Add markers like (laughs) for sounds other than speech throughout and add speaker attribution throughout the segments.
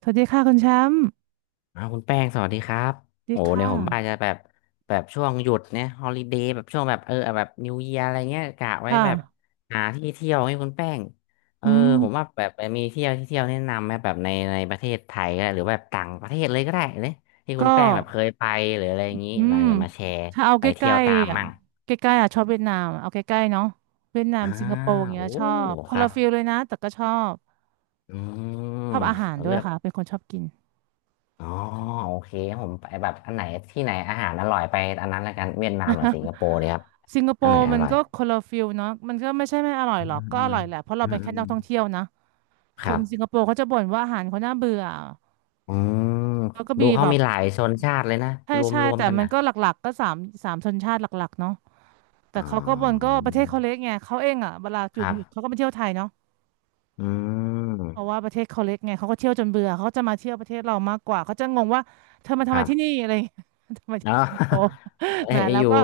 Speaker 1: สวัสดีค่ะคุณแชมป์
Speaker 2: อ้าวคุณแป้งสวัสดีครับ
Speaker 1: สวัสดี
Speaker 2: โอ้เนี่
Speaker 1: ค่ะ
Speaker 2: ยผมว่าจะแบบแบบช่วงหยุดเนี่ยฮอลิเดย์แบบช่วงแบบแบบนิวเยียอะไรเงี้ยกะไว้
Speaker 1: ค่ะ
Speaker 2: แบบหาที่เที่ยวให้คุณแป้งเออ
Speaker 1: อืม
Speaker 2: ผมว่าแบบมีเที่ยวที่เที่ยวแนะนำไหมแบบในประเทศไทยก็ได้หรือแบบต่างประเทศเลยก็ได้เลยที่คุ
Speaker 1: ก็
Speaker 2: ณแป้งแบบเคยไปหรืออะไรอย่างนี้
Speaker 1: อื
Speaker 2: เรา
Speaker 1: ม
Speaker 2: จะมาแชร์
Speaker 1: ถ้าเอา
Speaker 2: ไป
Speaker 1: ใก
Speaker 2: เที่ย
Speaker 1: ล้
Speaker 2: วตาม
Speaker 1: ๆอ่ะ
Speaker 2: มั่ง
Speaker 1: ใกล้ๆอ่ะชอบเวียดนามเอาใกล้ๆเนาะเวียดนาม
Speaker 2: อ่า
Speaker 1: สิงคโปร์อย่างเงี้
Speaker 2: โอ้
Speaker 1: ยชอบค
Speaker 2: ค
Speaker 1: น
Speaker 2: รั
Speaker 1: ละ
Speaker 2: บ
Speaker 1: ฟิลเลยนะแต่ก็ชอบ
Speaker 2: อืม
Speaker 1: ชอบอาหารด้ว
Speaker 2: เลื
Speaker 1: ย
Speaker 2: อก
Speaker 1: ค่ะเป็นคนชอบกิน
Speaker 2: อ๋อโอเคครับผมไปแบบอันไหนที่ไหนอาหารอร่อยไปอันนั้นละกันเวียดนามหรือสิงคโปร์เลยครับ
Speaker 1: สิงคโป
Speaker 2: อันไหน
Speaker 1: ร์
Speaker 2: อ
Speaker 1: มัน
Speaker 2: ร่อย
Speaker 1: ก็คนละฟิลเนาะมันก็ไม่ใช่ไม่อร่อย
Speaker 2: อืม
Speaker 1: หรอกก็
Speaker 2: อื
Speaker 1: อ
Speaker 2: ม
Speaker 1: ร่อยแหละเพราะเรา
Speaker 2: อืม
Speaker 1: เป็น
Speaker 2: อื
Speaker 1: แค่
Speaker 2: ม
Speaker 1: นักท่องเที่ยวนะ
Speaker 2: ค
Speaker 1: ค
Speaker 2: รั
Speaker 1: นสิงค
Speaker 2: บ
Speaker 1: โปร์เขาจะบ่นว่าอาหารเขาน่าเบื่อ
Speaker 2: อืม
Speaker 1: แล้วก็
Speaker 2: ดู
Speaker 1: มี
Speaker 2: เขา
Speaker 1: แบบ
Speaker 2: มีหลายชนชาติเลยนะ
Speaker 1: ใช่ใช่
Speaker 2: รวม
Speaker 1: แต่
Speaker 2: กัน
Speaker 1: มัน
Speaker 2: นะ
Speaker 1: ก็หลักๆก็สามสามชนชาติหลักๆเนาะ แต่
Speaker 2: อ๋อ
Speaker 1: เขาก็มันก็ประเทศเขาเล็กไงเขาเองอ่ะเวลาห
Speaker 2: ค
Speaker 1: ยุด
Speaker 2: รั
Speaker 1: ห
Speaker 2: บ
Speaker 1: ยุดเขาก็มาเที่ยวไทยเนาะ
Speaker 2: อื
Speaker 1: เพราะว่า
Speaker 2: ม
Speaker 1: ประเทศเขาเล็กไงเขาก็เที่ยวจนเบื่อเขาก็จะมาเที่ยวประเทศเรามากกว่าเขาจะงงว่าเธอมาทำ
Speaker 2: ค
Speaker 1: ไม
Speaker 2: รั
Speaker 1: ที่นี่
Speaker 2: บ
Speaker 1: อะไรอย่างเงี้ย (laughs) ทำไมที่
Speaker 2: เนาะ
Speaker 1: สิงคโปร์
Speaker 2: (laughs) เอ้
Speaker 1: (laughs) แหม
Speaker 2: ย
Speaker 1: แล้
Speaker 2: อ
Speaker 1: ว
Speaker 2: ยู่
Speaker 1: ก็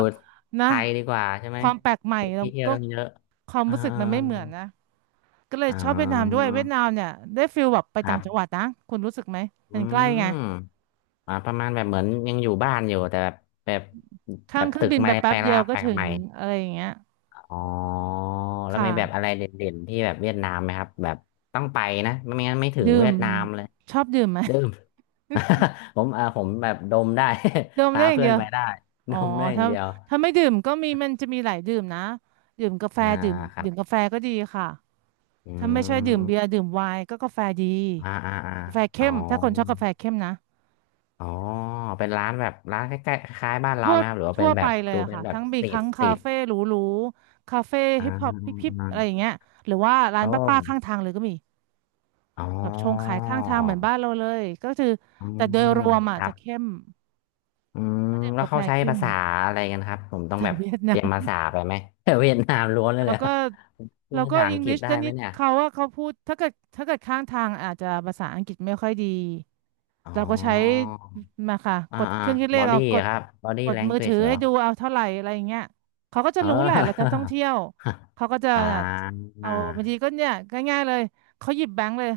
Speaker 1: นะ
Speaker 2: ไทยดีกว่าใช่ไหม
Speaker 1: ความแปลกใหม่แล้ว
Speaker 2: ที่เที่ยว
Speaker 1: ก็
Speaker 2: ต้องเยอะ
Speaker 1: ความ
Speaker 2: อ่า
Speaker 1: รู้สึก
Speaker 2: อ่า
Speaker 1: มันไม่เหมือนนะก็เลย
Speaker 2: อ่
Speaker 1: ชอบเวียดนามด้ว
Speaker 2: า
Speaker 1: ยเวียดนามเนี่ยได้ฟิลแบบไป
Speaker 2: ค
Speaker 1: ต่า
Speaker 2: รั
Speaker 1: งจังหวั
Speaker 2: บ
Speaker 1: ดนะคุณรู้สึกไหม
Speaker 2: อื
Speaker 1: มันใกล้
Speaker 2: ม
Speaker 1: ไง
Speaker 2: อ่าประมาณแบบเหมือนยังอยู่บ้านอยู่แต่แบบแบบแบ
Speaker 1: ข้าง
Speaker 2: บ
Speaker 1: เครื่อ
Speaker 2: ตึ
Speaker 1: ง
Speaker 2: ก
Speaker 1: บินไป
Speaker 2: ไม่
Speaker 1: แป๊
Speaker 2: ไป
Speaker 1: บเดี
Speaker 2: ลา
Speaker 1: ยว
Speaker 2: ไป
Speaker 1: ก็ถึ
Speaker 2: ให
Speaker 1: ง
Speaker 2: ม่
Speaker 1: อะไรอย่างเงี้ย
Speaker 2: อ๋อแล้ว
Speaker 1: ค่ะ
Speaker 2: มีแบบอะไรเด่นๆที่แบบเวียดนามไหมครับแบบต้องไปนะไม่งั้นไม่ถึง
Speaker 1: ดื่
Speaker 2: เวี
Speaker 1: ม
Speaker 2: ยดนามเลย
Speaker 1: ชอบดื่มไหม
Speaker 2: ดื่ม (laughs) ผมเอ่าผมแบบดมได้
Speaker 1: (laughs) ดื่
Speaker 2: (laughs)
Speaker 1: มได้
Speaker 2: พา
Speaker 1: อย่าง
Speaker 2: เพื่อ
Speaker 1: เดี
Speaker 2: น
Speaker 1: ยว
Speaker 2: ไปได้
Speaker 1: อ๋
Speaker 2: ด
Speaker 1: อ
Speaker 2: มได้อย่า
Speaker 1: ถ้า
Speaker 2: งเดียว
Speaker 1: ถ้าไม่ดื่มก็มีมันจะมีหลายดื่มนะดื่มกาแฟ
Speaker 2: อ่า
Speaker 1: ดื่ม
Speaker 2: ครั
Speaker 1: ดื่
Speaker 2: บ
Speaker 1: มกาแฟก็ดีค่ะ
Speaker 2: อื
Speaker 1: ถ้าไม่ใช่ดื่มเบีย
Speaker 2: ม
Speaker 1: ร์ดื่มไวน์ก็กาแฟดี
Speaker 2: อ่าอ่าอ่า
Speaker 1: กาแฟ
Speaker 2: อ๋อ
Speaker 1: เข้มถ้าคนชอบกาแฟเข้มนะ
Speaker 2: อ๋อเป็นร้านแบบร้านใกล้ๆคล้ายๆบ้านเรา
Speaker 1: ทั่ว
Speaker 2: ไหมครับหรือว่าเป็
Speaker 1: ทั่
Speaker 2: น
Speaker 1: ว
Speaker 2: แบ
Speaker 1: ไป
Speaker 2: บ
Speaker 1: เลย
Speaker 2: ดู
Speaker 1: อะ
Speaker 2: เป็น
Speaker 1: ค่ะ
Speaker 2: แบบ
Speaker 1: ทั้งมีทั้ง
Speaker 2: สต
Speaker 1: คา
Speaker 2: รีท
Speaker 1: เฟ่หรูๆคาเฟ่
Speaker 2: อ่า
Speaker 1: ฮิปฮอป
Speaker 2: อ่า
Speaker 1: พิบๆ
Speaker 2: อ่า
Speaker 1: อะไรอย่างเงี้ยหรือว่าร้าน
Speaker 2: โอ้
Speaker 1: ป้าๆข้างทางเลยก็มี
Speaker 2: อ๋
Speaker 1: แบบชง
Speaker 2: อ
Speaker 1: ขายข้างทางเหมือนบ้านเราเลยก็คือ
Speaker 2: อื
Speaker 1: แต่โดย
Speaker 2: ม
Speaker 1: รวม
Speaker 2: ค
Speaker 1: อะ
Speaker 2: รั
Speaker 1: จะ
Speaker 2: บ
Speaker 1: เข้ม
Speaker 2: อืม
Speaker 1: เขาดื่ม
Speaker 2: แล้ว
Speaker 1: กาแฟ
Speaker 2: เขาใช้
Speaker 1: เข้ม
Speaker 2: ภาษาอะไรกันครับผมต้อง
Speaker 1: จา
Speaker 2: แบ
Speaker 1: ก
Speaker 2: บ
Speaker 1: เวียด
Speaker 2: เต
Speaker 1: นา
Speaker 2: รียม
Speaker 1: ม
Speaker 2: ภาษาไปไหม (laughs) เวียดนามล้วน
Speaker 1: แล้
Speaker 2: เล
Speaker 1: ว
Speaker 2: ย
Speaker 1: ก็
Speaker 2: พู
Speaker 1: แล้
Speaker 2: ด
Speaker 1: ว
Speaker 2: ภา
Speaker 1: ก็
Speaker 2: ษาอั
Speaker 1: อั
Speaker 2: ง
Speaker 1: ง
Speaker 2: ก
Speaker 1: ก
Speaker 2: ฤ
Speaker 1: ฤ
Speaker 2: ษ
Speaker 1: ษ
Speaker 2: ได้
Speaker 1: แต่
Speaker 2: ไหม
Speaker 1: นิด
Speaker 2: เนี่ย
Speaker 1: เขาว่าเขาพูดถ้าเกิดข้างทางอาจจะภาษาอังกฤษไม่ค่อยดี
Speaker 2: อ๋อ
Speaker 1: เราก็ใช้มาค่ะ
Speaker 2: อ่า
Speaker 1: กด
Speaker 2: อ่า
Speaker 1: เครื่องคิดเล
Speaker 2: บอ
Speaker 1: ขเอา
Speaker 2: ดี้
Speaker 1: กด
Speaker 2: ครับบอดี้
Speaker 1: กด
Speaker 2: แลง
Speaker 1: มือ
Speaker 2: u a
Speaker 1: ถื
Speaker 2: g
Speaker 1: อ
Speaker 2: e เหร
Speaker 1: ให้
Speaker 2: อ
Speaker 1: ดูเอาเท่าไหร่อะไรอย่างเงี้ยเขาก็จะ
Speaker 2: เอ
Speaker 1: รู้แหละเราจะ
Speaker 2: อ
Speaker 1: ท่องเที่ยว
Speaker 2: (laughs)
Speaker 1: เขาก็จะ
Speaker 2: อ่า
Speaker 1: เอาบางทีก็เนี่ยง่ายๆเลยเขาหยิบแบงค์เลย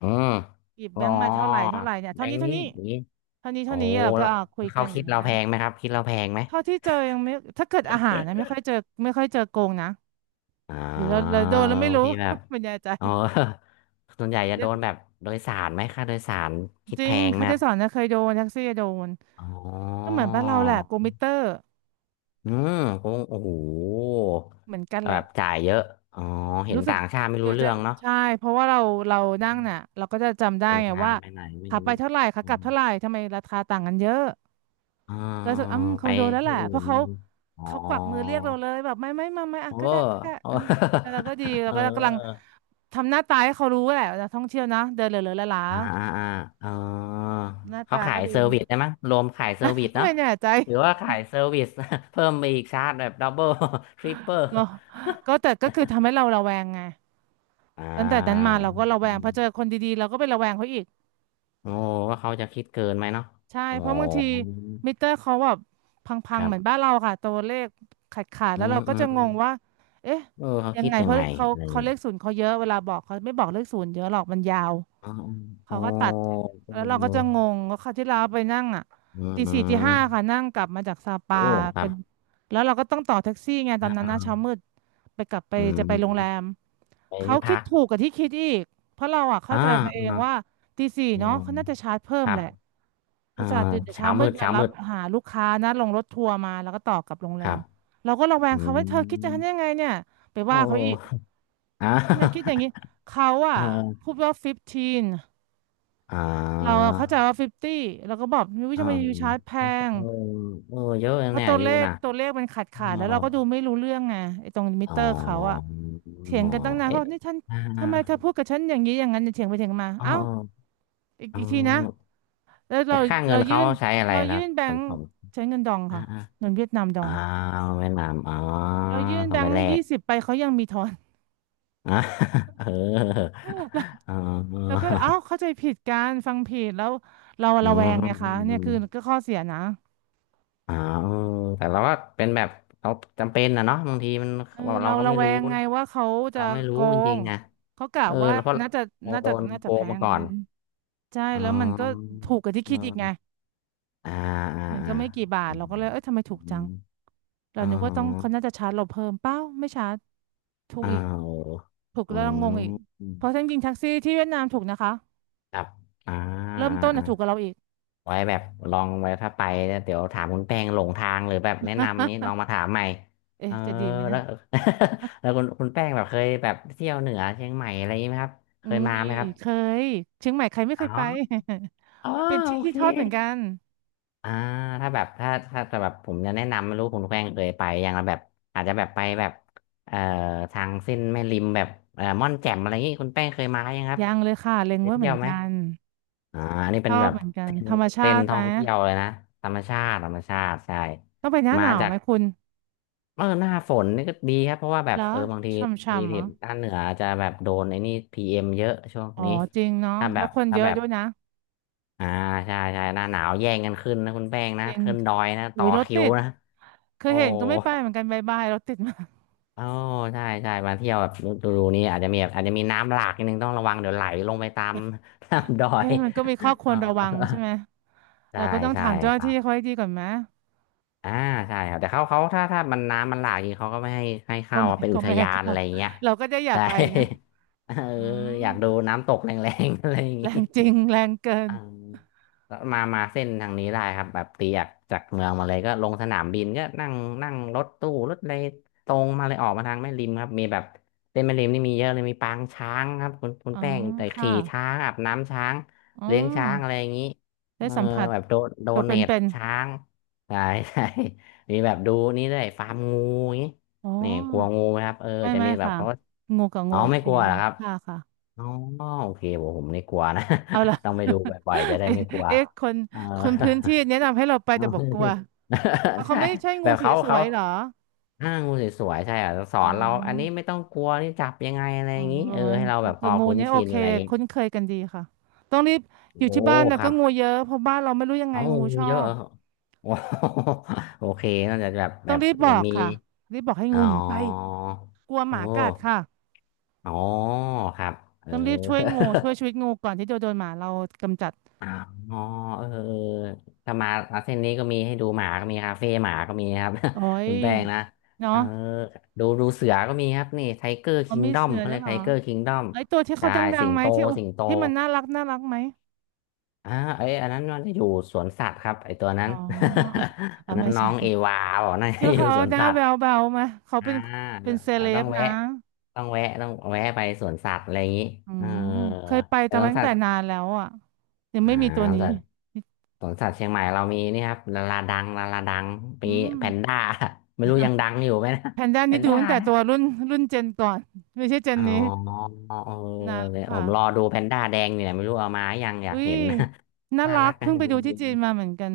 Speaker 2: อืม
Speaker 1: หยิบ
Speaker 2: อ๋
Speaker 1: แบงค์มาเท่าไหร่
Speaker 2: อ
Speaker 1: เท่าไหร่เนี่ย
Speaker 2: แบ
Speaker 1: เท่า
Speaker 2: ง
Speaker 1: นี้
Speaker 2: ค์
Speaker 1: เท่า
Speaker 2: นี้
Speaker 1: นี้
Speaker 2: อย่างนี้
Speaker 1: เท่านี้
Speaker 2: โอ้
Speaker 1: เท่านี้เราก็
Speaker 2: แล้ว
Speaker 1: เอาคุย
Speaker 2: เขา
Speaker 1: กันอ
Speaker 2: คิ
Speaker 1: ย่าง
Speaker 2: ด
Speaker 1: เงี้
Speaker 2: เรา
Speaker 1: ย
Speaker 2: แพงไหมครับ คิดเราแพงไหม
Speaker 1: เท่าที่เจอยังไม่ถ้าเกิดอาหารนะไม่ค่อยเจอไม่ค่อยเจอโกงนะ
Speaker 2: อ๋
Speaker 1: หรือเรา
Speaker 2: อ
Speaker 1: โดนแล้วไม่รู้
Speaker 2: ที่แบบ
Speaker 1: (laughs) ไม่แน่ใจ
Speaker 2: อ๋อ (laughs) ส่วนใหญ่จะโด
Speaker 1: เนี่ย
Speaker 2: นแบบโดยสารไหมค่าโดยสารคิด
Speaker 1: จริ
Speaker 2: แพ
Speaker 1: ง
Speaker 2: งไหม
Speaker 1: เขา
Speaker 2: ค
Speaker 1: จะ
Speaker 2: รับ
Speaker 1: สอนนะเคยโดนแท็กซี่โดน
Speaker 2: อ๋อ
Speaker 1: ก็เหมือนบ้านเราแหละโกมิเตอร์
Speaker 2: อืมคงโอ้โห
Speaker 1: เหมือนกัน
Speaker 2: แบ
Speaker 1: แหละ
Speaker 2: บจ่ายเยอะอ๋อเห็น
Speaker 1: รู้สึก
Speaker 2: ต่างชาติไม่
Speaker 1: เธอ
Speaker 2: รู้เรื่
Speaker 1: จะ
Speaker 2: องเนาะ
Speaker 1: ใช่เพราะว่าเราเรานั่ง
Speaker 2: อืม
Speaker 1: น่ะเราก็จะจำได้
Speaker 2: เดิน
Speaker 1: ไง
Speaker 2: ทาง
Speaker 1: ว่า
Speaker 2: ไปไหนไม่
Speaker 1: ขาไป
Speaker 2: รู้
Speaker 1: เท่าไหร่ขา
Speaker 2: อื
Speaker 1: กลับ
Speaker 2: ม
Speaker 1: เท่าไหร่ทำไมราคาต่างกันเยอะ
Speaker 2: อ๋อ
Speaker 1: ก็รู้สึกอ้ำค
Speaker 2: ไป
Speaker 1: งโดนแล้วแห
Speaker 2: ที่
Speaker 1: ละ
Speaker 2: อื่
Speaker 1: เพราะ
Speaker 2: น
Speaker 1: เขา
Speaker 2: อ๋อ
Speaker 1: เขากวักมือเรียกเราเลยแบบไม่ไม่มาไม่อ่ะ
Speaker 2: โอ้
Speaker 1: ก็ได้ก็ได้
Speaker 2: โอ้
Speaker 1: อ่ะแล้วเราก็ดี
Speaker 2: (laughs)
Speaker 1: เรา
Speaker 2: เออ
Speaker 1: ก็กำลังทำหน้าตาให้เขารู้แหละว่านักท่องเที่ยวนะเดินเหลือๆหลา
Speaker 2: อ่าอ่าอ่าเออ
Speaker 1: ๆหน้า
Speaker 2: เขา
Speaker 1: ตา
Speaker 2: ขา
Speaker 1: ก็
Speaker 2: ย
Speaker 1: ดู
Speaker 2: เซอร์วิสได้มั้งรวมขายเซอร์วิส
Speaker 1: (laughs)
Speaker 2: เนาะ
Speaker 1: ไม่แน่ใจ
Speaker 2: หรือว่าขายเซอร์วิส (laughs) เพิ่มไปอีกชาร์จแบบดับเบิลทริปเปอร์
Speaker 1: ก็ก็แต่ก็คือทำให้เราระแวงไง
Speaker 2: (laughs) อ่
Speaker 1: ตั้งแต่นั้นมา
Speaker 2: า
Speaker 1: เราก็ระแว
Speaker 2: อื
Speaker 1: งพอ
Speaker 2: ม
Speaker 1: เจอคนดีๆเราก็ไประแวงเขาอีก
Speaker 2: โอ้ว่าเขาจะคิดเกินไหมเนาะ
Speaker 1: ใช่
Speaker 2: อ๋อ
Speaker 1: เพราะบางทีมิเตอร์เขาแบบพั
Speaker 2: ค
Speaker 1: งๆ
Speaker 2: รั
Speaker 1: เหมือนบ้าน
Speaker 2: บ
Speaker 1: เราค่ะตัวเลขขาดๆ
Speaker 2: อื
Speaker 1: แล้ว
Speaker 2: ม
Speaker 1: เราก็
Speaker 2: อืม
Speaker 1: จะ
Speaker 2: อื
Speaker 1: งง
Speaker 2: ม
Speaker 1: ว่าเอ๊ะ
Speaker 2: เออเขา
Speaker 1: ยัง
Speaker 2: คิด
Speaker 1: ไง
Speaker 2: ยั
Speaker 1: เพ
Speaker 2: ง
Speaker 1: ราะ
Speaker 2: ไง
Speaker 1: เขา
Speaker 2: อะไรอย่าง
Speaker 1: เขา
Speaker 2: งี้
Speaker 1: เลขศูนย์เขาเยอะเวลาบอกเขาไม่บอกเลขศูนย์เยอะหรอกมันยาว
Speaker 2: อ๋ออ๋
Speaker 1: เขา
Speaker 2: อ
Speaker 1: ก็ตั
Speaker 2: โอ
Speaker 1: อ๋อตัดแล้วเราก็จะง
Speaker 2: ้
Speaker 1: งว่าคราวที่เราไปนั่งอ่ะ
Speaker 2: อืม
Speaker 1: ตี
Speaker 2: อื
Speaker 1: สี่ตีห้า
Speaker 2: ม
Speaker 1: ค่ะนั่งกลับมาจากซา
Speaker 2: โอ้
Speaker 1: ปา
Speaker 2: ครั
Speaker 1: เป็
Speaker 2: บ
Speaker 1: นแล้วเราก็ต้องต่อแท็กซี่ไงตอ
Speaker 2: อ่า
Speaker 1: นนั้นนะ
Speaker 2: อ่า
Speaker 1: เช้ามืดไปกลับไป
Speaker 2: อื
Speaker 1: จะไปโรงแร
Speaker 2: ม
Speaker 1: ม
Speaker 2: ไป
Speaker 1: เขา
Speaker 2: ที่
Speaker 1: คิ
Speaker 2: พั
Speaker 1: ด
Speaker 2: ก
Speaker 1: ถูกกับที่คิดอีกเพราะเราอ่ะเข้า
Speaker 2: อ่า
Speaker 1: ใจไปเอง
Speaker 2: อ่า
Speaker 1: ว่าตีสี่
Speaker 2: อื
Speaker 1: เนาะ
Speaker 2: ม
Speaker 1: เขาน่าจะชาร์จเพิ่
Speaker 2: ค
Speaker 1: ม
Speaker 2: รั
Speaker 1: แห
Speaker 2: บ
Speaker 1: ละอุ
Speaker 2: อ่า
Speaker 1: ตส่าห์ตื่นแต่เช้า
Speaker 2: เช้า
Speaker 1: มื
Speaker 2: มื
Speaker 1: ด
Speaker 2: ด
Speaker 1: มา
Speaker 2: เช้า
Speaker 1: รั
Speaker 2: มื
Speaker 1: บ
Speaker 2: ด
Speaker 1: หาลูกค้านะลงรถทัวร์มาแล้วก็ต่อกลับโรงแร
Speaker 2: ครั
Speaker 1: ม
Speaker 2: บ
Speaker 1: เราก็ระแว
Speaker 2: อื
Speaker 1: งเขาว่าเธอคิดจะ
Speaker 2: ม
Speaker 1: ทำยังไงเนี่ยไป
Speaker 2: โอ
Speaker 1: ว่าเขาอีก
Speaker 2: ้ (laughs) อ่า
Speaker 1: ทำไมคิดอย่างนี้เขา
Speaker 2: เ
Speaker 1: อ่ะ
Speaker 2: ออ
Speaker 1: พูดว่า15
Speaker 2: อ่
Speaker 1: เรา
Speaker 2: า
Speaker 1: เข้าใจว่าฟิฟตี้เราก็บอกวิว
Speaker 2: เออ
Speaker 1: ทำไมยูชาร์จแพ
Speaker 2: เออ
Speaker 1: ง
Speaker 2: เออเยอะเลย
Speaker 1: เพราะ
Speaker 2: เนี่ย
Speaker 1: ตั
Speaker 2: อา
Speaker 1: วเล
Speaker 2: ยู่
Speaker 1: ข
Speaker 2: นะ
Speaker 1: ตัวเลขมันขาด
Speaker 2: เออ
Speaker 1: ขาดแล้วเราก็ดูไม่รู้เรื่องไงไอ้ตรงมิ
Speaker 2: อ๋อ
Speaker 1: เตอร์เขาอะเถียง
Speaker 2: อ๋อ
Speaker 1: กันตั้งนานก็
Speaker 2: เอ๊ะ
Speaker 1: บอกนี่ท่าน
Speaker 2: อ่า
Speaker 1: ทำไมเธอพูดกับฉันอย่างนี้อย่างนั้นเถียงไปเถียงมา
Speaker 2: เ
Speaker 1: เอ้า
Speaker 2: ออ
Speaker 1: อีก
Speaker 2: เอ
Speaker 1: อีกทีนะ
Speaker 2: อ
Speaker 1: แล้ว
Speaker 2: ไป
Speaker 1: เรา
Speaker 2: ค่าเงิ
Speaker 1: เรา
Speaker 2: น
Speaker 1: ยื่
Speaker 2: เขา
Speaker 1: น
Speaker 2: ใช้อะไร
Speaker 1: เรา
Speaker 2: ค
Speaker 1: ยื่
Speaker 2: รับ
Speaker 1: นแบ
Speaker 2: ส
Speaker 1: ง
Speaker 2: ม
Speaker 1: ค์
Speaker 2: ผม
Speaker 1: ใช้เงินดอง
Speaker 2: อ่า
Speaker 1: ค่ะ
Speaker 2: อ่า
Speaker 1: เงินเวียดนามดอ
Speaker 2: อ่า
Speaker 1: ง
Speaker 2: เวียดนามอ๋อ
Speaker 1: เรายื่น
Speaker 2: ต้
Speaker 1: แบ
Speaker 2: องไป
Speaker 1: งค์
Speaker 2: แลก
Speaker 1: 20ไปเขายังมีทอน
Speaker 2: (laughs) อ่าเออ
Speaker 1: (laughs) เรา
Speaker 2: เ
Speaker 1: เรา
Speaker 2: ออ
Speaker 1: ก็เอ้าเข้าใจผิดกันฟังผิดแล้วเรา
Speaker 2: อื
Speaker 1: ระ
Speaker 2: ม
Speaker 1: แวงไง
Speaker 2: อื
Speaker 1: คะ
Speaker 2: มอื
Speaker 1: เนี่ย
Speaker 2: ม
Speaker 1: คือก็ข้อเสียนะ
Speaker 2: อ่าเออแต่เราก็เป็นแบบเราจำเป็นนะเนาะบางทีมัน
Speaker 1: เออ
Speaker 2: เรา
Speaker 1: เรา
Speaker 2: ก็
Speaker 1: ระ
Speaker 2: ไม่
Speaker 1: แว
Speaker 2: รู้
Speaker 1: งไงว่าเขาจะ
Speaker 2: เราไม่
Speaker 1: โก
Speaker 2: รู้จริ
Speaker 1: ง
Speaker 2: งๆนะ
Speaker 1: เขากะ
Speaker 2: เออ
Speaker 1: ว่า
Speaker 2: แล้วเพ
Speaker 1: มัน
Speaker 2: ราะ
Speaker 1: น่าจะ
Speaker 2: เรา
Speaker 1: น่า
Speaker 2: โด
Speaker 1: จะ
Speaker 2: น
Speaker 1: น่า
Speaker 2: โก
Speaker 1: จะแพ
Speaker 2: งมา
Speaker 1: ง
Speaker 2: ก่อ
Speaker 1: มั
Speaker 2: น
Speaker 1: นใช่
Speaker 2: อ๋อ
Speaker 1: แล้วมันก็ถูกกว่าที่
Speaker 2: เอ
Speaker 1: คิดอีกไง
Speaker 2: ออ่าอ่า
Speaker 1: มัน
Speaker 2: อ่า
Speaker 1: ก็ไม่กี่บาท
Speaker 2: อื
Speaker 1: เรา
Speaker 2: ม
Speaker 1: ก็เลยเอ้ยทำไมถูก
Speaker 2: อื
Speaker 1: จัง
Speaker 2: ม
Speaker 1: เรา
Speaker 2: อ๋อ
Speaker 1: นึกว่าต้องเขาน่าจะชาร์จเราเพิ่มเปล่าไม่ชาร์จถูก
Speaker 2: อ้า
Speaker 1: อีก
Speaker 2: ว
Speaker 1: ถูก
Speaker 2: อื
Speaker 1: แล้วเรางงอีก
Speaker 2: ม
Speaker 1: เพราะจริงๆแท็กซี่ที่เวียดนามถูกนะคะ
Speaker 2: ครับอ่า
Speaker 1: เริ่ม
Speaker 2: อ่า
Speaker 1: ต้น
Speaker 2: อ่า
Speaker 1: น่ะถูกกว่าเราอีก
Speaker 2: ไว้แบบลองไว้ถ้าไปเนี่ยเดี๋ยวถามคุณแป้งหลงทางหรือแบบแนะนำนี้ลอ
Speaker 1: (laughs)
Speaker 2: งมาถามใหม่เอ
Speaker 1: เอ๊ะ
Speaker 2: อ
Speaker 1: จะดีไหมนะ
Speaker 2: แล้ว (laughs) แล้วคุณแป้งแบบเคยแบบเที่ยวเหนือเชียงใหม่อะไรอย่างนี้ไหมครับเค
Speaker 1: อุ้
Speaker 2: ยมา
Speaker 1: ย
Speaker 2: ไหมครับ
Speaker 1: เคยเชียงใหม่ใครไม่เค
Speaker 2: อ๋อ
Speaker 1: ยไป
Speaker 2: อ๋อ
Speaker 1: (laughs) มันเป็นที่
Speaker 2: โอ
Speaker 1: ที่
Speaker 2: เค
Speaker 1: ทอดเหมือนกัน
Speaker 2: อ่าถ้าแบบถ้าแต่แบบผมจะแนะนำไม่รู้คุณแป้งเคยไปอยางละแบบอาจจะแบบไปแบบเอ่อทางเส้นแม่ริมแบบม่อนแจ่มอะไรอย่างนี้คุณแป้งเคยมายังครับ
Speaker 1: ยังเลยค่ะเล็ง
Speaker 2: เคย
Speaker 1: ไว้เห
Speaker 2: เที่
Speaker 1: มื
Speaker 2: ย
Speaker 1: อ
Speaker 2: ว
Speaker 1: น
Speaker 2: ไหม
Speaker 1: กัน
Speaker 2: อ่าอันนี้
Speaker 1: ช
Speaker 2: เป็น
Speaker 1: อ
Speaker 2: แบ
Speaker 1: บ
Speaker 2: บ
Speaker 1: เหมือนกัน
Speaker 2: เต้น
Speaker 1: ธรรม
Speaker 2: เท
Speaker 1: ชา
Speaker 2: รน
Speaker 1: ติ
Speaker 2: ท่
Speaker 1: ไหม
Speaker 2: องเที่ยวเลยนะธรรมชาติธรรมชาติใช่
Speaker 1: ต้องไปหน้าห
Speaker 2: มา
Speaker 1: นาว
Speaker 2: จา
Speaker 1: ไหม
Speaker 2: ก
Speaker 1: คุณ
Speaker 2: เออหน้าฝนนี่ก็ดีครับเพราะว่าแบบ
Speaker 1: แล้
Speaker 2: เอ
Speaker 1: ว
Speaker 2: อบางที
Speaker 1: ช
Speaker 2: ที
Speaker 1: ่ำๆเหรอ
Speaker 2: ถิ่นด้านเหนือจะแบบโดนไอ้นี่พีเอ็มเยอะช่วง
Speaker 1: อ๋อ
Speaker 2: นี้
Speaker 1: จริงเนาะ
Speaker 2: ถ้าแบ
Speaker 1: แล้ว
Speaker 2: บ
Speaker 1: คนเยอะด้วยนะ
Speaker 2: อ่าใช่ใช่หน้าหนาวแย่งกันขึ้นนะคุณแป้งนะ
Speaker 1: จริง
Speaker 2: ขึ้นดอยนะ
Speaker 1: อุ้
Speaker 2: ต่อ
Speaker 1: ยรถ
Speaker 2: คิ
Speaker 1: ติ
Speaker 2: ว
Speaker 1: ด
Speaker 2: นะ
Speaker 1: เคย
Speaker 2: โอ้
Speaker 1: เห็นก็ไม่ไปเหมือนกันบายบายรถติดมาก (laughs)
Speaker 2: อ๋อใช่ใช่มาเที่ยวแบบดูนี่อาจจะมีแบบอาจจะมีน้ำหลากนิดนึงต้องระวังเดี๋ยวไหลลงไปตามดอย
Speaker 1: เอ๊ะมันก็มีข้อค
Speaker 2: (laughs)
Speaker 1: ว
Speaker 2: อ๋อ
Speaker 1: รระวังใช่ไหม
Speaker 2: ใช่
Speaker 1: เราก็ต้อง
Speaker 2: ใช่
Speaker 1: ถามเจ้าห
Speaker 2: ค
Speaker 1: น้า
Speaker 2: รั
Speaker 1: ที่
Speaker 2: บ
Speaker 1: เขาให้ดีก่อนไหม
Speaker 2: อ่าใช่ครับแต่เขาถ้ามันน้ำมันหลากจริงเขาก็ไม่ให้ให้
Speaker 1: ก็
Speaker 2: เข้า
Speaker 1: ไม่
Speaker 2: เป็น
Speaker 1: ก็
Speaker 2: อุท
Speaker 1: ไม่ให้
Speaker 2: ยาน
Speaker 1: เขา
Speaker 2: อะไรอย่างเงี้ย
Speaker 1: (laughs) เราก็จะอย่า
Speaker 2: ใช่
Speaker 1: ไปนะ
Speaker 2: (laughs) เออ
Speaker 1: อื
Speaker 2: อยา
Speaker 1: ม
Speaker 2: กดูน้ำตกแรงๆอะไรอย่าง
Speaker 1: แร
Speaker 2: งี้
Speaker 1: งจริงแรงเกิน
Speaker 2: อ่าแล้วมาเส้นทางนี้ได้ครับแบบตีจากเมืองมาเลยก็ลงสนามบินก็นั่งนั่งรถตู้รถอะไรตรงมาเลยออกมาทางแม่ริมครับมีแบบเส้นแม่ริมนี่มีเยอะเลยมีปางช้างครับคุณ
Speaker 1: อ๋อ
Speaker 2: แป้งแต่
Speaker 1: ค่ะ
Speaker 2: ขี่ช้างอาบน้ำช้าง
Speaker 1: อ๋อ
Speaker 2: เลี้ยงช้างอะไรอย่างนี้เอ
Speaker 1: ได้
Speaker 2: อ
Speaker 1: สัมผัส
Speaker 2: แบบโด
Speaker 1: ตัวเ
Speaker 2: เนท
Speaker 1: ป็น
Speaker 2: ช้างใช่ (laughs) ใช่มีแบบดูนี่ด้วยฟาร์มงูอย่างนี้
Speaker 1: ๆอ๋อ
Speaker 2: นี่กลัวงูไหมครับเออ
Speaker 1: ไม่
Speaker 2: จะ
Speaker 1: ไม่
Speaker 2: มีแบบ
Speaker 1: ค่ะ
Speaker 2: เขา
Speaker 1: งูกับ
Speaker 2: อ๋
Speaker 1: งู
Speaker 2: อ
Speaker 1: โอ
Speaker 2: ไม่
Speaker 1: เค
Speaker 2: กลัวเหรอครับ
Speaker 1: ค่ะค่ะ
Speaker 2: อ๋อโอเคผมนี่กลัวนะ
Speaker 1: เอาล่ะ
Speaker 2: (laughs) ต้องไปดูบ่อยๆจะ
Speaker 1: (laughs)
Speaker 2: ได้
Speaker 1: เอ๊ะ
Speaker 2: ไม่กลัว
Speaker 1: เอ๊ะคน
Speaker 2: เออ
Speaker 1: คนพื้นที่แนะนำให้เราไปแต่บอกกลัวเอา
Speaker 2: (laughs)
Speaker 1: เขา
Speaker 2: ใช่
Speaker 1: ไม่ใช่งู
Speaker 2: แบบ
Speaker 1: ส
Speaker 2: เขา
Speaker 1: ว
Speaker 2: เขา
Speaker 1: ยๆเหรอ
Speaker 2: อ้างูสวยๆใช่อ่ะสอ
Speaker 1: อ๋อ
Speaker 2: นเราอันนี้ไม่ต้องกลัวนี่จับยังไงอะไร
Speaker 1: อ๋
Speaker 2: อ
Speaker 1: อ
Speaker 2: ย่างนี้
Speaker 1: เหรอ
Speaker 2: เออ
Speaker 1: ไหม
Speaker 2: ให้เราแบบพ
Speaker 1: แต่
Speaker 2: อ
Speaker 1: งู
Speaker 2: คุ้น
Speaker 1: เนี้ยโอ
Speaker 2: ชิน
Speaker 1: เค
Speaker 2: อะไรอย่างงี้
Speaker 1: คุ้นเคยกันดีค่ะต้องรีบอยู่
Speaker 2: โอ้
Speaker 1: ที่บ้านนะ
Speaker 2: ครั
Speaker 1: ก็
Speaker 2: บ
Speaker 1: งูเยอะเพราะบ้านเราไม่รู้ยังไง
Speaker 2: เอา
Speaker 1: งูช
Speaker 2: งู
Speaker 1: อ
Speaker 2: เยอะเห
Speaker 1: บ
Speaker 2: รอโอ้โห (laughs) โอเคน่าจะแบบแบ
Speaker 1: ต้อง
Speaker 2: บ
Speaker 1: รีบบ
Speaker 2: ยัง
Speaker 1: อก
Speaker 2: มี
Speaker 1: ค่ะรีบบอกให้
Speaker 2: อ๋อ
Speaker 1: งูหนีไปกลัวห
Speaker 2: โอ้
Speaker 1: มากัดค่ะ
Speaker 2: อ๋อครับเออ
Speaker 1: ต้องรีบช่วยงูช่วยชีวิตงูก่อนที่จะโดนหมาเรากำจัด
Speaker 2: อ๋อเออเออถ้ามาเส้นนี้ก็มีให้ดูหมาก็มีคาเฟ่หมาก็มีครับ
Speaker 1: โอ้
Speaker 2: (laughs)
Speaker 1: ย
Speaker 2: คุณแป้งนะเอ
Speaker 1: เนาะ
Speaker 2: อดูดูเสือก็มีครับนี่ไทเกอร์
Speaker 1: เขา
Speaker 2: คิง
Speaker 1: มี
Speaker 2: ดอม
Speaker 1: เสือ
Speaker 2: เขา
Speaker 1: แล้ว
Speaker 2: เรี
Speaker 1: ย
Speaker 2: ยก
Speaker 1: เหร
Speaker 2: ไท
Speaker 1: อ
Speaker 2: เกอร์คิงดอม
Speaker 1: ไอ้ตัวที่เขา
Speaker 2: ใช่
Speaker 1: ดั
Speaker 2: สิ
Speaker 1: งๆ
Speaker 2: ง
Speaker 1: ไหม
Speaker 2: โต
Speaker 1: ที่อุ
Speaker 2: สิงโต
Speaker 1: ที่มันน่ารักน่ารักไหม
Speaker 2: อ่าเอ้ยอันนั้นมันจะอยู่สวนสัตว์ครับไอตัวนั้
Speaker 1: อ๋อ
Speaker 2: น
Speaker 1: (laughs)
Speaker 2: (laughs)
Speaker 1: อ๋อ
Speaker 2: อันนั้
Speaker 1: ไม่
Speaker 2: นน้
Speaker 1: ใช่
Speaker 2: องเอวาบอกน่ะ
Speaker 1: ที่า
Speaker 2: (laughs) อยู่
Speaker 1: เขา
Speaker 2: สวน
Speaker 1: หน้า
Speaker 2: สัต
Speaker 1: แบ
Speaker 2: ว์
Speaker 1: ๊วๆมาเขา
Speaker 2: อ่า
Speaker 1: เป็นเป็นเซ
Speaker 2: อ่า
Speaker 1: เล
Speaker 2: ต้อ
Speaker 1: บ
Speaker 2: งแวะ
Speaker 1: นะ
Speaker 2: ต้องแวะไปสวนสัตว์อะไรอย่างนี้
Speaker 1: อื
Speaker 2: เออ
Speaker 1: มเคยไป
Speaker 2: ไป
Speaker 1: แต่
Speaker 2: สวน
Speaker 1: ตั้ง
Speaker 2: สั
Speaker 1: แต่
Speaker 2: ตว์
Speaker 1: นานแล้วอ่ะยัง
Speaker 2: อ่า
Speaker 1: ไม่มีตัวนี้
Speaker 2: สวนสัต่สวนสัตว์เชียงใหม่เรามีนี่ครับลาลาดังลาลาดังมี
Speaker 1: อืม
Speaker 2: แพนด้า (laughs) ไม่รู้ยังดังอยู่ไหมนะ
Speaker 1: แพนด้า
Speaker 2: แพ
Speaker 1: นี่
Speaker 2: น
Speaker 1: ดู
Speaker 2: ด้า
Speaker 1: ตั้งแต่
Speaker 2: เนี่ย
Speaker 1: ตัวรุ่นรุ่นเจนก่อนไม่ใช่เจน
Speaker 2: อ๋อ
Speaker 1: นี้
Speaker 2: เออ
Speaker 1: นานแล้
Speaker 2: เนี่
Speaker 1: ว
Speaker 2: ยผ
Speaker 1: ค่ะ
Speaker 2: มรอดูแพนด้าแดงเนี่ยไม่รู้เอามายังอยา
Speaker 1: อุ้
Speaker 2: ก
Speaker 1: ย
Speaker 2: เห็น (laughs)
Speaker 1: น่า
Speaker 2: น่า
Speaker 1: รั
Speaker 2: รั
Speaker 1: ก
Speaker 2: กนะ
Speaker 1: เพิ่งไป
Speaker 2: เย็
Speaker 1: ดู
Speaker 2: น
Speaker 1: ที่จีน
Speaker 2: เ
Speaker 1: มาเหมือนกัน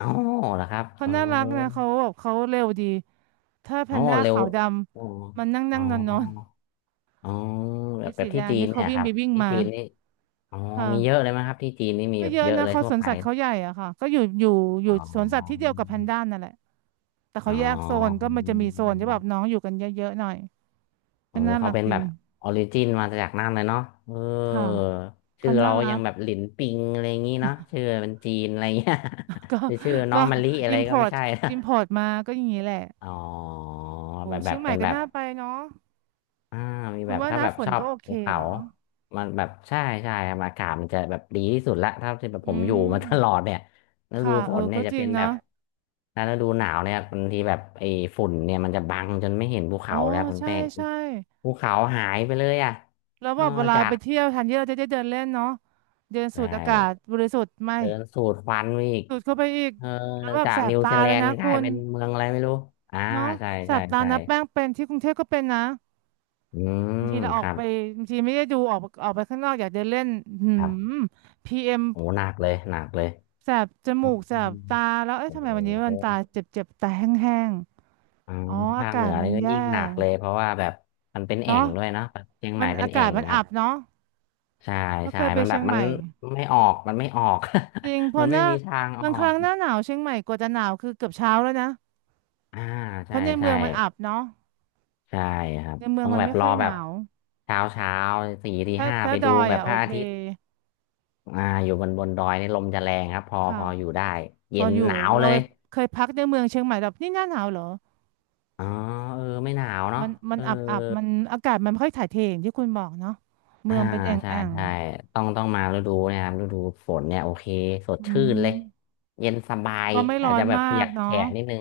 Speaker 2: อ๋อเหรอครับ
Speaker 1: เขา
Speaker 2: เออ
Speaker 1: น่ารักนะเขาแบบเขาเร็วดี ถ้าแพนด้า
Speaker 2: เร็ว
Speaker 1: ขาวด
Speaker 2: อ๋อ
Speaker 1: ำมันนั่ง
Speaker 2: อ๋
Speaker 1: นั่
Speaker 2: อ
Speaker 1: งนอนนอน
Speaker 2: อ๋อแบ
Speaker 1: ไอ้
Speaker 2: บแบ
Speaker 1: สี
Speaker 2: บ
Speaker 1: แด
Speaker 2: ที่
Speaker 1: ง
Speaker 2: จีน
Speaker 1: นี่เขา
Speaker 2: เนี่ย
Speaker 1: วิ่ง
Speaker 2: ครั
Speaker 1: ไป
Speaker 2: บ
Speaker 1: วิ่ง
Speaker 2: ที่
Speaker 1: มา
Speaker 2: จีนนี่อ๋อ
Speaker 1: ค่ะ
Speaker 2: มีเยอะเลยไหมครับที่จีนนี่มี
Speaker 1: ก็
Speaker 2: แบบ
Speaker 1: เยอะ
Speaker 2: เยอะ
Speaker 1: นะ
Speaker 2: เลย
Speaker 1: เขา
Speaker 2: ทั่
Speaker 1: ส
Speaker 2: ว
Speaker 1: วน
Speaker 2: ไป
Speaker 1: สัตว์เขาใหญ่อะค่ะก็อยู่อยู่อยู่
Speaker 2: อ๋
Speaker 1: สวนสัตว์ที่เดี
Speaker 2: อ
Speaker 1: ยวกับแพนด้านั่นแหละแต่
Speaker 2: อ๋
Speaker 1: เขาแยกโซน
Speaker 2: อ
Speaker 1: ก็มันจะมีโซนที่แบบน้องอยู่กันเยอะๆหน่อย
Speaker 2: เอ
Speaker 1: ก็
Speaker 2: อ
Speaker 1: น่า
Speaker 2: เขา
Speaker 1: รัก
Speaker 2: เป็น
Speaker 1: ดี
Speaker 2: แบบออริจินมาจากนั่นเลยเนาะเออ
Speaker 1: ค่ะ
Speaker 2: ชื่
Speaker 1: เขา
Speaker 2: อ
Speaker 1: น่า
Speaker 2: เรา
Speaker 1: รั
Speaker 2: ยัง
Speaker 1: ก
Speaker 2: แบบหลินปิงอะไรอย่างงี้เนาะชื่อเป็นจีนอะไรเงี้ย
Speaker 1: (laughs) ก็
Speaker 2: (laughs) หรือชื่อน้อ
Speaker 1: ก็
Speaker 2: งมะลิอะไรก็ไม่
Speaker 1: import
Speaker 2: ใช่นะ
Speaker 1: import มาก็อย่างนี้แหละ
Speaker 2: อ๋อ
Speaker 1: โอ้
Speaker 2: แบบแบ
Speaker 1: เชีย
Speaker 2: บ
Speaker 1: งใหม่
Speaker 2: เป็น
Speaker 1: ก็
Speaker 2: แบบ
Speaker 1: น่าไปเนาะ
Speaker 2: อ่ามี
Speaker 1: คุ
Speaker 2: แบ
Speaker 1: ณ
Speaker 2: บ
Speaker 1: ว่า
Speaker 2: ถ้า
Speaker 1: หน้า
Speaker 2: แบบ
Speaker 1: ฝ
Speaker 2: ช
Speaker 1: น
Speaker 2: อบ
Speaker 1: ก็โอเค
Speaker 2: ภูเขา
Speaker 1: เหรอ
Speaker 2: มันแบบใช่ใช่ครับอากาศมันจะแบบดีที่สุดละถ้าที่แบบผ
Speaker 1: อื
Speaker 2: มอยู่มา (laughs) ตลอด
Speaker 1: ม
Speaker 2: เนี่ยฤ
Speaker 1: ค่ะ
Speaker 2: ดูฝ
Speaker 1: เออ
Speaker 2: นเนี่
Speaker 1: ก็
Speaker 2: ยจะ
Speaker 1: จริ
Speaker 2: เป็
Speaker 1: ง
Speaker 2: นแบ
Speaker 1: เนาะ
Speaker 2: บถ้าฤดูหนาวเนี่ยบางทีแบบไอ้ฝุ่นเนี่ยมันจะบังจนไม่เห็นภู
Speaker 1: อ๋อ
Speaker 2: เขาแล้วคุณ
Speaker 1: ใช่
Speaker 2: แป้ง
Speaker 1: ใช่
Speaker 2: ภูเขาหายไปเลยอ่ะ
Speaker 1: แล้ว
Speaker 2: เอ
Speaker 1: แบ
Speaker 2: อ
Speaker 1: บเวลา
Speaker 2: จา
Speaker 1: ไป
Speaker 2: ก
Speaker 1: เที่ยวแทนที่เราจะได้เดินเล่นเนาะเดินสู
Speaker 2: ใช่
Speaker 1: ดอากาศบริสุทธิ์ไม่
Speaker 2: เดินสูดควันไปอีก
Speaker 1: ดูดเข้าไปอีก
Speaker 2: เออ
Speaker 1: แล้วแบบ
Speaker 2: จา
Speaker 1: แส
Speaker 2: ก
Speaker 1: บ
Speaker 2: นิว
Speaker 1: ตา
Speaker 2: ซีแล
Speaker 1: เลย
Speaker 2: น
Speaker 1: นะ
Speaker 2: ด์ก
Speaker 1: คุ
Speaker 2: ลาย
Speaker 1: ณ
Speaker 2: เป็นเมืองอะไรไม่รู้อ่า
Speaker 1: เนาะ
Speaker 2: ใช่
Speaker 1: แส
Speaker 2: ใช่
Speaker 1: บตา
Speaker 2: ใช่
Speaker 1: นะแป้งเป็นที่กรุงเทพก็เป็นนะ
Speaker 2: อืม
Speaker 1: บางทีเราอ
Speaker 2: ค
Speaker 1: อก
Speaker 2: รับ
Speaker 1: ไปบางทีไม่ได้ดูออกออกไปข้างนอกอยากเดินเล่นหื
Speaker 2: ครับ
Speaker 1: มPM
Speaker 2: โอ้หนักเลยหนักเลย
Speaker 1: แสบจ
Speaker 2: อื
Speaker 1: มูกแสบ
Speaker 2: ม
Speaker 1: ตาแล้วเอ๊ะ
Speaker 2: โอ้
Speaker 1: ทำไมวันนี้มันตา
Speaker 2: โห
Speaker 1: เจ็บเจ็บตาแห้ง
Speaker 2: อ่า
Speaker 1: ๆอ๋ออา
Speaker 2: ภาค
Speaker 1: กา
Speaker 2: เหนื
Speaker 1: ศ
Speaker 2: อ
Speaker 1: มัน
Speaker 2: นี่ก็
Speaker 1: แย่
Speaker 2: ยิ่งหนักเลยเพราะว่าแบบมันเป็นแอ่ง
Speaker 1: เนาะ
Speaker 2: ด้วยเนาะแบบเชียงให
Speaker 1: มั
Speaker 2: ม่
Speaker 1: น
Speaker 2: เป็น
Speaker 1: อา
Speaker 2: แอ่
Speaker 1: กาศ
Speaker 2: ง
Speaker 1: มัน
Speaker 2: ครับ
Speaker 1: อับเนาะ
Speaker 2: ใช่
Speaker 1: ก็เค
Speaker 2: ใช่
Speaker 1: ยไป
Speaker 2: มันแบ
Speaker 1: เชีย
Speaker 2: บ
Speaker 1: งให
Speaker 2: มัน
Speaker 1: ม่
Speaker 2: ไม่ออกมันไม่ออก
Speaker 1: จริงเพ
Speaker 2: (laughs)
Speaker 1: อ
Speaker 2: มัน
Speaker 1: ห
Speaker 2: ไม่
Speaker 1: น้า
Speaker 2: มีทางอ
Speaker 1: บา
Speaker 2: อ
Speaker 1: งค
Speaker 2: ก
Speaker 1: รั้งหน้าหนาวเชียงใหม่กว่าจะหนาวคือเกือบเช้าแล้วนะ
Speaker 2: อ่า
Speaker 1: เพ
Speaker 2: ใช่
Speaker 1: ราะในเมื
Speaker 2: ใช่
Speaker 1: องมันอับเนาะ
Speaker 2: ใช่ครับ
Speaker 1: ในเมือ
Speaker 2: ต้
Speaker 1: ง
Speaker 2: อง
Speaker 1: มัน
Speaker 2: แบบ
Speaker 1: ไม่
Speaker 2: ร
Speaker 1: ค่
Speaker 2: อ
Speaker 1: อยห
Speaker 2: แบ
Speaker 1: นา
Speaker 2: บ
Speaker 1: ว
Speaker 2: เช้าเช้าสี่ที
Speaker 1: ถ้า
Speaker 2: ห้า
Speaker 1: ถ้า
Speaker 2: ไป
Speaker 1: ด
Speaker 2: ดู
Speaker 1: อย
Speaker 2: แบบ
Speaker 1: อ่ะ
Speaker 2: พ
Speaker 1: โอ
Speaker 2: ระ
Speaker 1: เค
Speaker 2: อาทิตย์อ่าอยู่บนดอยนี่ลมจะแรงครับพอพ
Speaker 1: ค่ะ
Speaker 2: ออยู่ได้
Speaker 1: พ
Speaker 2: เย็
Speaker 1: อ
Speaker 2: น
Speaker 1: อยู่
Speaker 2: หนาว
Speaker 1: เรา
Speaker 2: เล
Speaker 1: ไป
Speaker 2: ย
Speaker 1: เคยพักในเมืองเชียงใหม่แบบนี่หน้าหนาวเหรอ
Speaker 2: อ๋อเออไม่หนาวเนาะ
Speaker 1: มันมั
Speaker 2: เอ
Speaker 1: น
Speaker 2: อ
Speaker 1: อับอับมันอากาศมันไม่ค่อยถ่ายเทอย่างที่คุณบอกเนาะ
Speaker 2: อ่า
Speaker 1: เมืองเป็นแอ่ง
Speaker 2: ใช่
Speaker 1: แอ่ง
Speaker 2: ใช่ต้องมาฤดูเนะครับฤดูฝนเนี่ยโอเคสด
Speaker 1: อื
Speaker 2: ชื่นเลย
Speaker 1: ม
Speaker 2: เย็นสบาย
Speaker 1: ก็ไม่ร้
Speaker 2: อา
Speaker 1: อ
Speaker 2: จจะ
Speaker 1: น
Speaker 2: แบบ
Speaker 1: มา
Speaker 2: เปี
Speaker 1: ก
Speaker 2: ยก
Speaker 1: เนาะ
Speaker 2: แฉะนิดนึง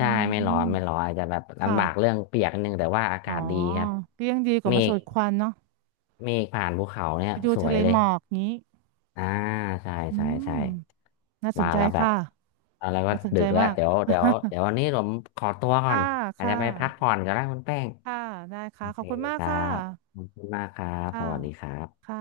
Speaker 1: อื
Speaker 2: ่ไม่ร้อนไม่
Speaker 1: ม
Speaker 2: ร้อนอาจจะแบบ
Speaker 1: ค่ะ
Speaker 2: ลำบากเรื่องเปียกนิดนึงแต่ว่าอา
Speaker 1: อ๋อ
Speaker 2: กาศดีครับ
Speaker 1: ก็ยังดีกว่า
Speaker 2: เม
Speaker 1: มาสู
Speaker 2: ฆ
Speaker 1: ดควันเนาะ
Speaker 2: เมฆผ่านภูเขาเนี่
Speaker 1: ไป
Speaker 2: ย
Speaker 1: ดู
Speaker 2: สว
Speaker 1: ทะ
Speaker 2: ย
Speaker 1: เล
Speaker 2: เล
Speaker 1: ห
Speaker 2: ย
Speaker 1: มอกงี้
Speaker 2: อ่าใช่
Speaker 1: อื
Speaker 2: ใช่ใช่
Speaker 1: มน่าส
Speaker 2: มา
Speaker 1: นใจ
Speaker 2: แล้วแบบ
Speaker 1: ค่ะ
Speaker 2: เอาแล้วก็
Speaker 1: น่าสน
Speaker 2: ดึ
Speaker 1: ใจ
Speaker 2: กแล้ว
Speaker 1: มาก
Speaker 2: เดี๋ยววันนี้ผมขอตัว
Speaker 1: (laughs)
Speaker 2: ก่อ
Speaker 1: ค่ะ
Speaker 2: นอาจ
Speaker 1: ค่
Speaker 2: จะไปพัก
Speaker 1: ะ
Speaker 2: ผ่อนก็ได้คุณแป้ง
Speaker 1: ค่ะได้
Speaker 2: โอ
Speaker 1: ค่ะข
Speaker 2: เค
Speaker 1: อบคุณมา
Speaker 2: ค
Speaker 1: ก
Speaker 2: รั
Speaker 1: ค่ะ
Speaker 2: บขอบคุณมากครับส
Speaker 1: ค่ะ
Speaker 2: วัสดีครับ
Speaker 1: ค่ะ